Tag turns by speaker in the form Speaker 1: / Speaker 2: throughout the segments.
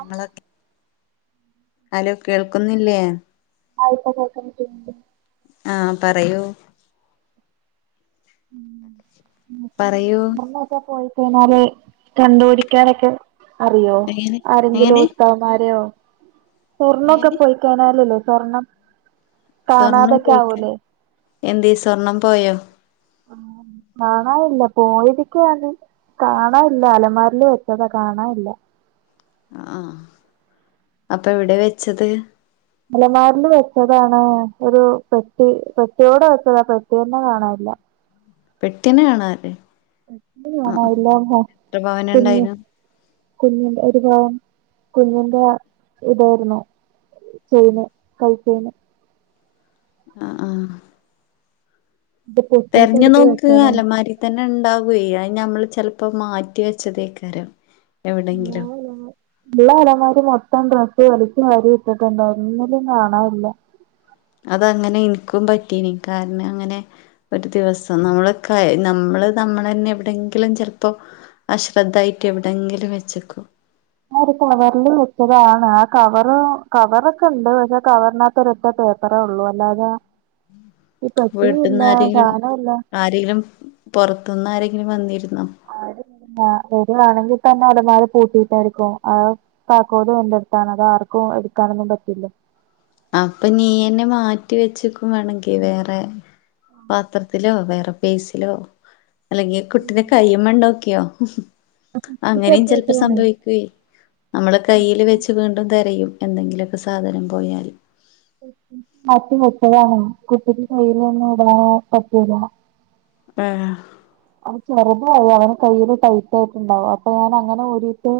Speaker 1: ങ്ങളക്കെ hello കേൾക്കുന്നില്ലേ?
Speaker 2: ആഹ് യിപ്പ കേക്കണ്ണ്ട്
Speaker 1: ആഹ് പറയൂ പറയൂ
Speaker 2: നമ്മ ഇപ്പ പോയി കഴഞ്ഞാല് കണ്ടുപിടിക്കാനൊക്കെ അറിയോ
Speaker 1: എങ്ങനെ
Speaker 2: ആരെങ്കിലും
Speaker 1: എങ്ങനെ
Speaker 2: ഉസ്താദ്മാരെയോ സ്വർണ്ണൊക്ക
Speaker 1: എങ്ങനെ
Speaker 2: പോയി [unintelligible] സ്വർണം
Speaker 1: സ്വർണം
Speaker 2: കാണാതൊക്കെ
Speaker 1: പോയിക്ക
Speaker 2: ആവൂല്ലേ
Speaker 1: എന്തേ സ്വർണം പോയോ?
Speaker 2: കാണാനില്ല പോയതിക്കുവാങ്ങ് കാണാൻല്ല അലമാരില് വെച്ചതാ കാണാൻല്ല
Speaker 1: ആഹ് അപ്പൊ എവിടെ വെച്ചത്
Speaker 2: അലമാരില് വെച്ചതാണ് ഒരു പെട്ടി പെട്ടിയോടെ വെച്ചതാ പെട്ടിന്നെ കാണാൻല്ല
Speaker 1: പെട്ടിന്നെ കാണാല്ലേ ആഹ്
Speaker 2: [unintelligible]
Speaker 1: ആഹ് എത്ര പവന്
Speaker 2: കുഞ്ഞ്
Speaker 1: ഉണ്ടായിനു
Speaker 2: കുഞ്ഞിന്റെ ഒരു പവൻ കുഞ്ഞിൻറെ അ ഇതായി ര്ന്നു ചെയ്ന് കൈചെയ്ൻ
Speaker 1: അ ആഹ്
Speaker 2: ഇത് പൊട്ടിയിട്ട്
Speaker 1: തെരഞ്ഞു
Speaker 2: എടുത്ത്
Speaker 1: നോക്ക്‌
Speaker 2: വെച്ചതാ
Speaker 1: അലമാരി തന്നെ ഉണ്ടാവെ അത് നമ്മള് ചെലപ്പോ മാറ്റി വെച്ചതേക്കാരം എവിടെങ്കിലും
Speaker 2: ഉള്ള അലമാര് മൊത്തം ഡ്രസ്സ് വലിച്ച് വാരി ഇട്ടിട്ടുണ്ട് ഒന്നിലും കാണാനില്ല
Speaker 1: അതങ്ങനെ ഇൻക്കും പറ്റീനി കാരണം അങ്ങനെ ഒരു ദിവസം നമ്മള കൈ നമ്മള് നമ്മൾ തന്നെ എവിടെങ്കിലും ചെലപ്പോ അശ്രദ്ധായിട്ട് എവിടെയെങ്കിലും വെച്ചക്കും
Speaker 2: ഞാൻ ഒരു കവറിൽ വെച്ചതാണ് ആ കവർ കവറൊക്കെ ഉണ്ട് പക്ഷെ കവറിനകത്ത് കത്ത് ഒരൊറ്റ പേപ്പറേ ഉള്ളൂ അല്ലാതെ ഈ പെട്ടിയും ഇല്ല സാധനംല്ല
Speaker 1: ആരെലും പുറത്തുനിന്ന് ആരെങ്കിലും വന്നിരുന്നോ
Speaker 2: അ വരുവാണെങ്കിൽ തന്നെ അലമാര പൂട്ടിട്ടായിരിക്കും ആ താക്കോലും എന്റെടുത്താണ് അത് ആർക്കും എടുക്കാനൊന്നും പറ്റില്ല.
Speaker 1: അപ്പൊ നീ എന്നെ മാറ്റി വെച്ചക്കും വേണെങ്കി വേറെ പാത്രത്തിലോ വേറെ പേഴ്സിലോ അല്ലെങ്കിൽ കുട്ടിയുടെ കയ്യുമ്മെ ഉണ്ടോക്കിയോ അങ്ങനെയും ചെലപ്പോ സംഭവിക്കേ നമ്മള് കയ്യിൽ വെച്ച് വീണ്ടും തിരയും എന്തെങ്കിലൊക്കെ സാധനം പോയാൽ
Speaker 2: മാറ്റിവെച്ചതാണ് കുട്ടിക്ക് കയ്ൽ ഒന്നും ഇടാൻ പറ്റൂല
Speaker 1: ആഹ
Speaker 2: അവന് ചെറുതായി അവന് കയ്യിൽ ടൈറ്റ് ആയിട്ട്ണ്ടാവും അപ്പൊ ഞൻ അങ്ങനെ ഊരിയിട്ട്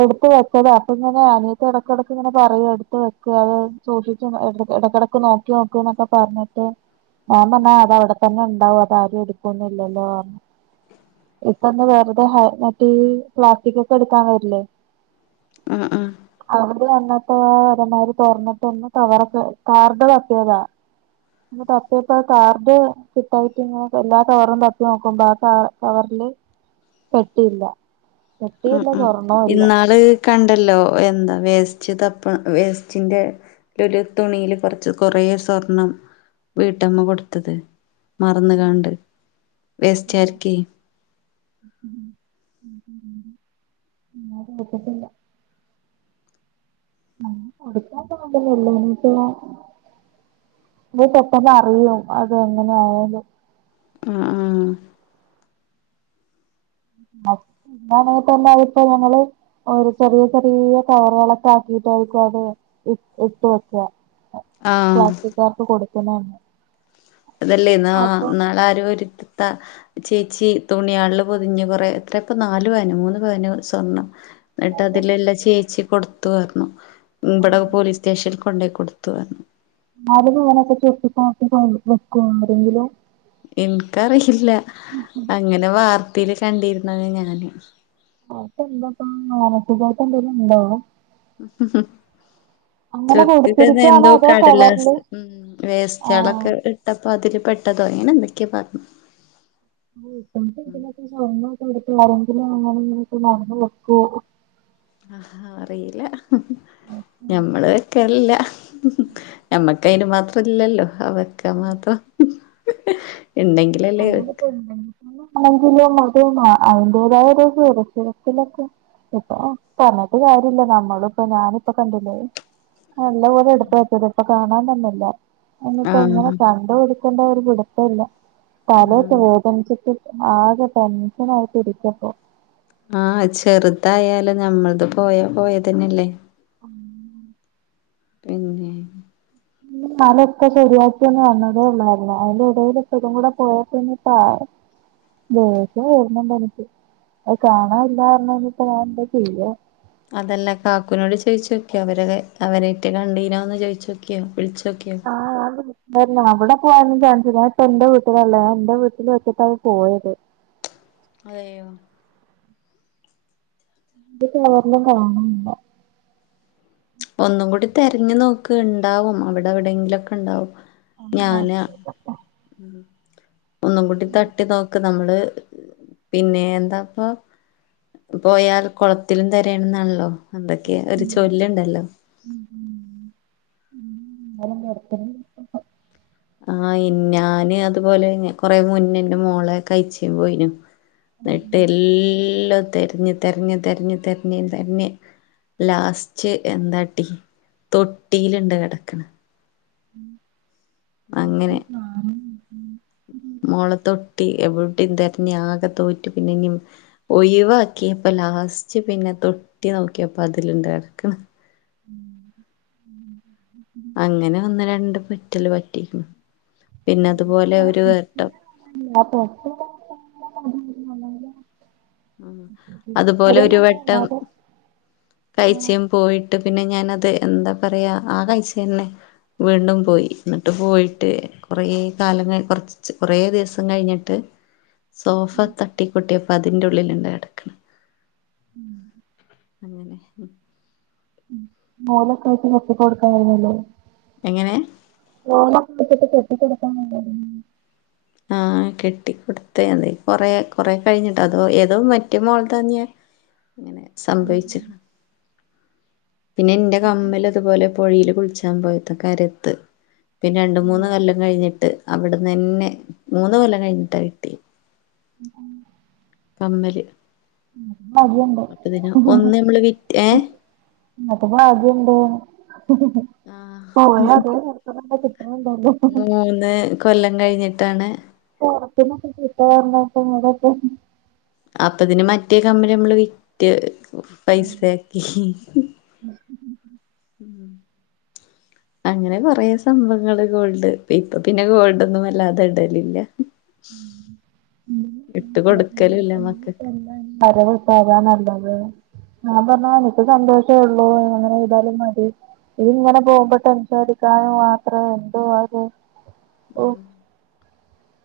Speaker 2: എടുത്ത വെച്ചത അപ്പൊ ഇങ്ങനെ അനിയത്തി ഇടക്കിടക്ക് ഇങ്ങനെ പറയും എടുത്ത് വെക്ക്‌ അത് സൂക്ഷിച്ചു ഇട ഇടക്കിടക്ക് നോക്കി നോക്ക്‌ എന്നൊക്കെ പറഞ്ഞിട്ട് ഞാൻ പറഞ്ഞു അത അവിടെ തന്നെ ഉണ്ടാവും അതാരും എടുക്കൊന്നും ഇല്ലല്ലോന്ന് ഇപ്പൊന്ന് വെറുതെ ഹ മറ്റെ ഈ പ്ലാസ്റ്റിക് ഒക്കെ എടുക്കാൻ വരില്ലേ
Speaker 1: ഉം ഉം
Speaker 2: അവര് വന്നിട്ട ആ അലമാര് തറന്നിട്ട് ഒന്ന് കവറക്കെ കാർഡ് തപ്പിയതാ തപ്പിയപ്പോ കാർഡ് കിട്ടായിട്ട് ഇങ്ങനെ എല്ലാ കവറും തപ്പി നോക്കുമ്പോ ആ കവറില് പെട്ടിയില്ല
Speaker 1: ഉം
Speaker 2: പെട്ടിയില്ല
Speaker 1: ഉം
Speaker 2: സ്വർണ്ണവും ഇല്ല
Speaker 1: ഇന്നാള് കണ്ടല്ലോ എന്താ വേസ്റ്റ് തപ്പ വേസ്റ്റിന്റെ ഒരു തുണിയിൽ കുറച്ച് കുറേ സ്വർണം വീട്ടമ്മ കൊടുത്തത് മറന്ന് കാണ്ട് വേസ്റ്റാര്ക്കെ
Speaker 2: ഞാൻ കേട്ടിട്ടില്ല അങ്ങനെ കൊടുക്കാൻ സാധ്യതയില്ല എന്ന് വെച്ചാ പെട്ടെന്ന് അറിയും അത് എങ്ങനെ ആയാലും
Speaker 1: ഉം ഉം
Speaker 2: [unintelligible] ഒരു ചെറിയ ചെറിയ കവർകളൊക്കെ ആക്കിട്ടായിരിക്കും അത് ഇ ഇട്ട് വെക്കുക
Speaker 1: ആഹ്
Speaker 2: പ്ലാസ്റ്റിക്കുകാർക്ക് കൊടുക്കണ തന്നെ
Speaker 1: അതല്ലേ എന്നാ ന്നാൾ ആരൊര് ത്ത ചേച്ചി തുണിയാളള് പൊതിഞ്ഞ് കൊറേ എത്രപ്പം നാലു പവാനോ മൂന്ന് പവനോ സ്വർണ്ണം എന്നിട്ട് അതിൽള്ള ചേച്ചി കൊടുത്തു പറഞ്ഞു ഇബടെ പോലീസ് സ്റ്റേഷനിൽ കൊണ്ടുപോയി കൊടുത്തു പറഞ്ഞു
Speaker 2: ആരെങ്കിലും ഇങ്ങനൊക്കെ ചുരുട്ടിനിക്കനോട്ത് വെക്കോ ആരെങ്കിലും
Speaker 1: ഇൻക്കറിയില്ല ഇങ്ങനെ വാർത്തേൽ കണ്ടിരുന്നുന്നത് ഞാന്
Speaker 2: [unintelligible] അങ്ങനെ
Speaker 1: ചുരുട്ടിട്ടത്
Speaker 2: കൊടുത്തിരിക്കുവാണോ
Speaker 1: എന്തോ
Speaker 2: അതോ കവറില്
Speaker 1: കടലാസ് ഉം
Speaker 2: ആഹ്
Speaker 1: വേസ്റ്റളൊക്കെ ഇതപ്പോ അതില് പെട്ടതോ അങ്ങനെ എന്തൊക്കെയൊ പറഞ്ഞ്
Speaker 2: [unintelligible]
Speaker 1: ആഹ് ആഹ് അറിയില്ല ഞമ്മള് വെക്കെലില്ല ഞമ്മക്ക് അയ്ന് മാത്രംല്ലല്ലോ അവെക്ക
Speaker 2: അത്
Speaker 1: മാത്രം ഹ് ഹ് ഉണ്ടെങ്കിലല്ലേ
Speaker 2: [unintelligible] ഇപ്പൊ പറഞ്ഞിട്ട് കാര്യല്ല നമ്മളും ഇപ്പ ഞാനിപ്പ കണ്ടില്ലേ നല്ലപോലെ എടുപ്പ വച്ചത് ഇപ്പ കാണാൻ തന്നെ ഇല്ല. എന്നിപ്പോ ഇങ്ങനെ
Speaker 1: ആഹ്
Speaker 2: കണ്ടുപിടുക്കൊണ്ടോ ഒരു പിടുത്തോല്ല തലയൊക്കെ
Speaker 1: ആഹ്
Speaker 2: വേദനിച്ചിട്ട് ആകെ ടെൻഷനായിട്ട് ഇരിക്കപ്പോ
Speaker 1: ആഹ് ചെറ്തായാലും ഞമ്മൾത് പോയാ പോയതന്നെല്ലേ
Speaker 2: ഉംഹ്
Speaker 1: പിന്നെ
Speaker 2: ഉം ഇന്നാലൊക്കെ ശരിയാക്കിയൊന്നു വന്നതേ ഒള്ളു അയ്ന്. അയ്ന്റെ എടേല് ഇപ്പോ ഇതുംകൂടെ പോയപ്പിന്നെ ഇപ്പ ആര് ദേഷ്യം വരുന്നുണ്ട് എനിക്ക്. അത് കാണാൻല്ലാറ്ന്നാണ്ട് ഇപ്പ ഞാനെന്താ ചെയ്യ
Speaker 1: അതല്ല കാക്കൂനോട് ചോയിച്ചൊക്ക്യ അവര അത്. അവരെറ്റ കണ്ടീനോന്ന് ചോയ്‌ച്ചോക്ക്യോ വിള്ച്ചോക്ക്യോ
Speaker 2: ആഹ് [unintelligible] വരല്ലാ അവടെ പോയാനൊന്നും ചാൻസില്ല. ഞാ ഇപ്പ ഇന്റെ വീട്ടിലാ ഇള്ളേ ഞാൻ ഇന്റെ വീട്ടില് ഒറ്റക്കാ [unintelligible] പോയത്
Speaker 1: അതെയോഹ്
Speaker 2: ഇത് പർന്ന കാണ് ഇണ്ടോ [unintelligible]
Speaker 1: ഒന്നും കൂടി തെരഞ്ഞു നോക്ക്. ഇണ്ടാവും അവിടെവിടെയെങ്കിലൊക്കെ ഇണ്ടാവും.
Speaker 2: ആ
Speaker 1: ഞാന ഉം ഒന്നുംകൂട്ടി തട്ടി നോക്ക് നമ്മള് പിന്നെ എന്താപ്പൊ പോയാല് കൊളത്തിലും തെരയണന്നാണല്ലോ എന്തൊക്കെ ഒരു ചൊല്ല് ഇണ്ടല്ലോ
Speaker 2: ഉം ഉം
Speaker 1: ആഹ് എൻ ഞാന് അതുപോലെ കൊറെ മുന്നെ എൻറെ മോളെ കയ്ച്ചെൻ പോയിന് ഇന്നട്ട് എല്ലോ തെര്ഞ്ഞ് തെര്ഞ്ഞ് തെര്ഞ്ഞ് തെര്ഞ്ഞ് തെര്ഞ്ഞ് ലാസ്റ്റ് എന്താ ട്ടീ തൊട്ടീല്ണ്ട് കെടക്ക്ണ്
Speaker 2: [unintelligible]
Speaker 1: മോൾ തൊട്ടി എവിടിം തെര്ഞ്ഞ് ആകെ തോറ്റ് പിന്നെനി ഒഴിവാക്കി അപ്പ ലാസ്റ്റ് പിന്നെ തൊട്ടി നോക്ക്യേപ്പ അതില്ണ്ട് കെടക്ക്ണ്
Speaker 2: ഉം ഉം ഉം ഉം
Speaker 1: ഇങ്ങനെ ഒന്ന് രണ്ട് പറ്റല് പറ്റിക്ക്ണ്. പിന്നെ അതുപോലെ ഒരു വട്ടം
Speaker 2: [unintelligible]
Speaker 1: ഉം അതുപോലെ ഒരു വട്ടം കയ്ചെയിൻ പോയിട്ട് പിന്നെ ഞാനത് എന്താ പറയാ ആ കയ്ച്ചെന്നെ വീണ്ടും പോയി ഇന്നട്ട് പോയിട്ട് കൊറേ കാലങ്ങ് കൊറ്ച്ച് കൊറേ ദിവസം കഴിഞ്ഞിട്ട് സോഫ തട്ടിക്കൊട്ടിയപ് പ്പതിൻ്റെ ഉള്ളില്ണ്ട് കെടക്ക്ണ്
Speaker 2: ഉംഹ്
Speaker 1: അങ്ങനെഹ് നി
Speaker 2: ഉം നൂലക്കേട്ടി കെട്ടി കൊടുക്കായിരുന്നില്ലേ
Speaker 1: എങ്ങനെ
Speaker 2: നൂലൊക്കെ വെച്ചിട്ട് കെട്ടി കൊടുക്കാരൂന്നില്ലെന്ന്
Speaker 1: ആഹ് കെട്ടിക്കൊടുത്ത് ണ്. അത് കൊറെ കൊറെ കഴിഞ്ഞിട്ട് ഏതോ മറ്റെ മോള് തന്ന്യേ
Speaker 2: [inaudible]
Speaker 1: ഇങ്ങനെ സംഭവിച്ച്ക്ക്ണ്
Speaker 2: കൊടുക്കാനായിരുന്നു
Speaker 1: പിന്നെ ഇന്റെ കമ്മല് ഇതുപോലെ പോഴേൽ കുളിച്ചാൻ പോയത്തെ കരെത്ത് പിന്നെ രണ്ട് മൂന്ന് കൊല്ലം കഴിഞ്ഞിട്ട് അവിടന്നെന്നെ. മൂന്ന് കൊല്ലം കഴിഞ്ഞിട്ടാ കിട്ടിയെ
Speaker 2: ഉം ഉം
Speaker 1: കമ്മല്
Speaker 2: മട്യാണ്
Speaker 1: അപ്പൊ ഇതിന് ഒന്ന് നമ്മള് വിറ്റ് ഏഹേ
Speaker 2: ഇങ്ങക്ക് ഭാഗ്യംണ്ട്ന്ന്
Speaker 1: ആ
Speaker 2: പോയ അതെപോലെ തന്നെ ഇപ്പം കിട്ട്ണ് ഇണ്ടല്ലോ
Speaker 1: മൂന്ന് കൊല്ലം കഴിഞ്ഞിട്ടാണ്
Speaker 2: പൊറത്തിനൊക്കെ കിട്ടാന്ന് പറ്ഞ്ഞാ ഇപ്പം ഇവടൊക്കെ
Speaker 1: അപ്പതിന് മറ്റേ കമ്മൽ നമ്മള് വിറ്റ് പൈസയാക്കി
Speaker 2: മ്
Speaker 1: ഉം
Speaker 2: [inaudible]
Speaker 1: അങ്ങനെ കോറെ സംഭവങ്ങള് ഗോൾഡ് ഇ ഇപ്പൊ പിന്നെ ഗോൾഡോന്നും വല്ലാതെ ഇടലില്ല
Speaker 2: ഉം
Speaker 1: ഇട്ട് കൊടുക്കലുല്ല മക്കക്ക്
Speaker 2: [unintelligible] വരവ് പ്പാ താ നല്ലത് ഞാൻ പറഞ്ഞു എനിക്ക് സന്തോഷേ ഉള്ളൂ അങ്ങനെ ചെയ്താലും മതി ഇത്ങ്ങനെ പോകുമ്പം ടെൻഷൻ അടിക്കാനും മാത്രം എന്തുവാ ഇത്
Speaker 1: ഉം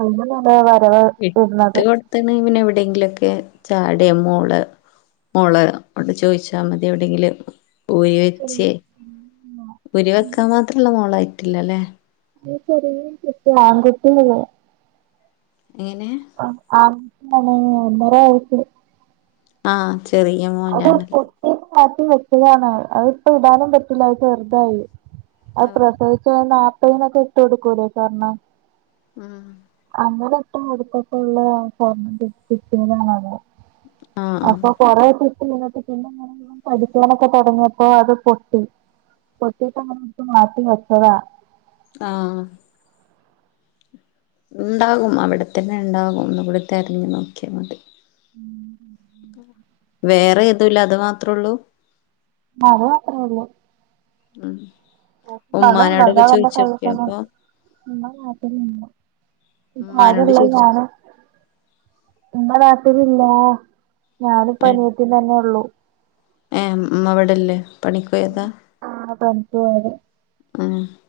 Speaker 2: അ യിമല്ള്ള വരവ നിന്നത്
Speaker 1: ത്തണ പിന്നെ എവിടെയെങ്കിലുക്കെ ചാടേ മോള് മോള് അവിടെ ചോദിച്ചാൽ മതി എവിടെയെങ്കില് ഊരി
Speaker 2: ചെറിയ
Speaker 1: വെച്ചേ ഊരി വെക്കാൻ മാത്രള്ള മോളായിട്ടില്ലല്ലേ
Speaker 2: ചെറിയ കുട്ടി ആൺ കുട്ടി അല്ലെ
Speaker 1: എങ്ങനെ
Speaker 2: ആ ആൺ കുട്ടി ആണ് ഒന്നേര വയസ്സ്
Speaker 1: ആഹ ചെറി
Speaker 2: അത് പൊട്ടിയത് മാറ്റി വെച്ചതാണ് അതിപ്പോ ഇടാനും പറ്റില്ല ചെറുതായി അഹ്
Speaker 1: ആഹ്
Speaker 2: പ്രസവിച്ച നാല്പ്പനെക്കെ ഇട്ട് കൊടുക്കൂലേ സ്വർണം
Speaker 1: ഉം
Speaker 2: അങ്ങനേട്ട് കൊട്ത്തിട്ട്ള്ള സ്വർണം കിട്ടിയതാണത്
Speaker 1: ആഹ് ആഹ്
Speaker 2: അപ്പം കുറേ ഒക്കെ ഇട്ട് കഴിഞ്ഞപ്പോ പിന്നെ ഇങ്ങനെ കടിക്കാനൊക്കെ തുടങ്ങിയപ്പോ അത് പൊട്ടി പൊട്ടിയപ്പോ ഇങ്ങനെ എട്ത്ത് മാറ്റി വെച്ചതാ
Speaker 1: ആഹ ഉണ്ടാകും അവിടെത്തന്നെ ഉണ്ടാകും ഒന്നൂകൂടി തെരഞ്ഞു നോക്കിയാൽ മതി.
Speaker 2: ഉം
Speaker 1: വേറെ ഏതൂല്ല അത് മാത്രേ ഉള്ളൂ?
Speaker 2: അത് മാത്രേള്ളൂ
Speaker 1: ഉം ഉമ്മാനോടൊക്കെ ചോയിച്ചോക്കിയോ അപ്പൊ
Speaker 2: [unintelligible] പാകം
Speaker 1: ഉമ്മാനോട്
Speaker 2: ഇള്ള
Speaker 1: ചോയിച്ചു
Speaker 2: ഞാനും ഇമ്മ നാട്ടിലില്ല ഞാനും ഇപ്പം അനിയതിം തന്നെ ഒള്ളു
Speaker 1: ഏ ഇമ്മ ഇവടെല്ലേ പണിക്കോയതാ?
Speaker 2: ആ പണിക്ക് പോയതാ
Speaker 1: [unintelligible]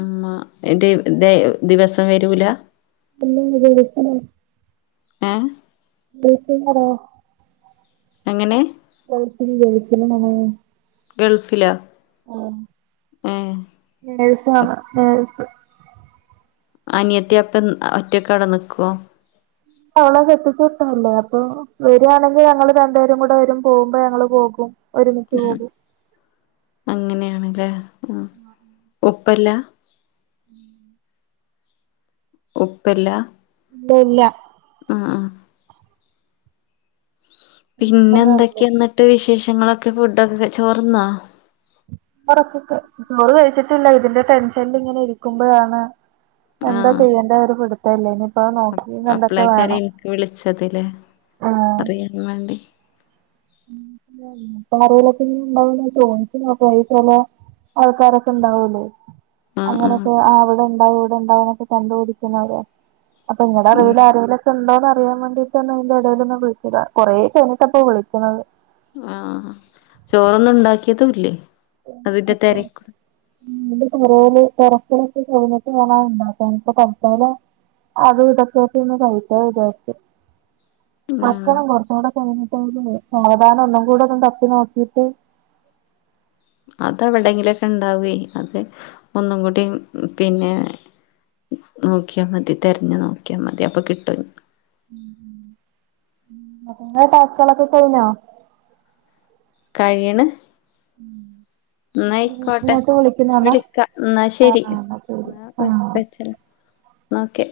Speaker 1: ഉമ്മാ എന്റെ ദെ ദിവസം വരൂല
Speaker 2: [unintelligible] വീട്ടിൽ
Speaker 1: ഏഹ്
Speaker 2: [unintelligible]
Speaker 1: എങ്ങനെ
Speaker 2: [unintelligible]
Speaker 1: ഗൾഫിലോ ഏ
Speaker 2: നേഴ്സ് ആണ് നേഴ്സ്
Speaker 1: അനിയത്തി അപ്പം ഒറ്റക്കവിടെ നിക്കോ?
Speaker 2: അവളെ കെട്ടിച്ചിവിട്ടല്ലേ അപ്പൊ വരൂണെങ്കിൽ ഞങ്ങൾ രണ്ട് പേരും കൂടെ വരും പോകുമ്പോ ഞങ്ങൾ പോകും ഒരുമിച്ച് പോകും.
Speaker 1: അങ്ങനെയാണല്ലേ? ഉം
Speaker 2: ആഹ്
Speaker 1: ഉപ്പല്ല?
Speaker 2: ഉം
Speaker 1: ഉപ്പല്ല
Speaker 2: ദേ ഇല്ല
Speaker 1: ഉംഉം പിന്നെ എന്തൊക്കെയ എന്നിട്ട് വിശേഷങ്ങളൊക്കെ ഫുഡൊക്കെ ചോർന്നോ
Speaker 2: ക്കക്കെ ചോറ് കഴിച്ചിട്ടില്ല ഇതിന്റെ ടെൻഷനിൽ ഇങ്ങനെ ഇരിക്കുമ്പഴാണ് എന്താ
Speaker 1: ആഹ്
Speaker 2: ചെയ്യേണ്ട ഒരു പിടുത്തം ഇല്ലേ ഇനിയിപ്പോ നോക്കിന്ന് എന്തൊക്കെ
Speaker 1: അപ്പളേക്കാരം
Speaker 2: വേണം
Speaker 1: എനിക്ക് വിളിച്ചതില്ലേ
Speaker 2: ആഹ്
Speaker 1: അറിയാൻ വേണ്ടി
Speaker 2: [unintelligible] ചോദിച്ച് [unintelligible] ആൾക്കാരൊക്കെ ഉണ്ടാവല്ലോ
Speaker 1: ആഹ് ആഹ്
Speaker 2: അങ്ങനെയൊക്കെ ആ അവിടെ ഇണ്ടാവും ഇവിടെ ഉണ്ടാവ എന്നൊക്കെ കണ്ടപടിക്കുന്ന അവേ അപ്പൊ നിങ്ങളടെ അറിവിൽ
Speaker 1: ഉം
Speaker 2: ആരേലൊക്കെ ഉണ്ടോന്ന് അറിയാൻ വേണ്ടിട്ട് അതി ഇടയിൽ ഒന്ന് വിളിച്ചാതാ വ കുറെ കയിഞ്ഞട്ട് വിളിച്ചതാ ക്കണത്
Speaker 1: ആഹ് ചോറൊന്നും ഉണ്ടാക്കിയതുംല്ലേ അതിന്റെ തെരെക്കെ
Speaker 2: പേരെല് തെരക്ക് ഓക്കേകഴിഞ്ഞിട്ട് വാണം ഉണ്ടാക്കാൻ ഇപ്പോ തൽകാലം അത് ഇതോക്കെയായിട്ട് കഴിക്കാം ന്ന് വിചാരിച്ച്
Speaker 1: ആഹ്
Speaker 2: തപ്പണം കൊറച്ചു കൂടെ കഴിഞ്ഞിട്ട് സാവധാനം ഒന്നും കൂടെ ഒന്നും തപ്പി നോക്കിട്ട്
Speaker 1: അത് എവിടെങ്കിലുംക്കെ ഉണ്ടാവേ അത് ഒന്നും കൂടി പിന്നെ നോക്കിയാ മതി തെരഞ്ഞു നോക്കിയാ മതി അപ്പൊ കിട്ടു അനക്ക്
Speaker 2: ഉം ഉ ഇങ്ങളെ ടാസ്കളൊക്കെ കഴിഞ്ഞോ
Speaker 1: കയ്യ്ണ് ന്നയിക്കോട്ടെ
Speaker 2: ഇങ്ങോട്ട്
Speaker 1: എന്നാ
Speaker 2: വിളിക്കുന്നതാണോ
Speaker 1: വിളിക്ക എന്നാ
Speaker 2: ആ
Speaker 1: ശരി
Speaker 2: ആ എന്നാ ശരി
Speaker 1: എന്ന
Speaker 2: ആ
Speaker 1: വെച്ചളാ ന്നാ ഒക്കെ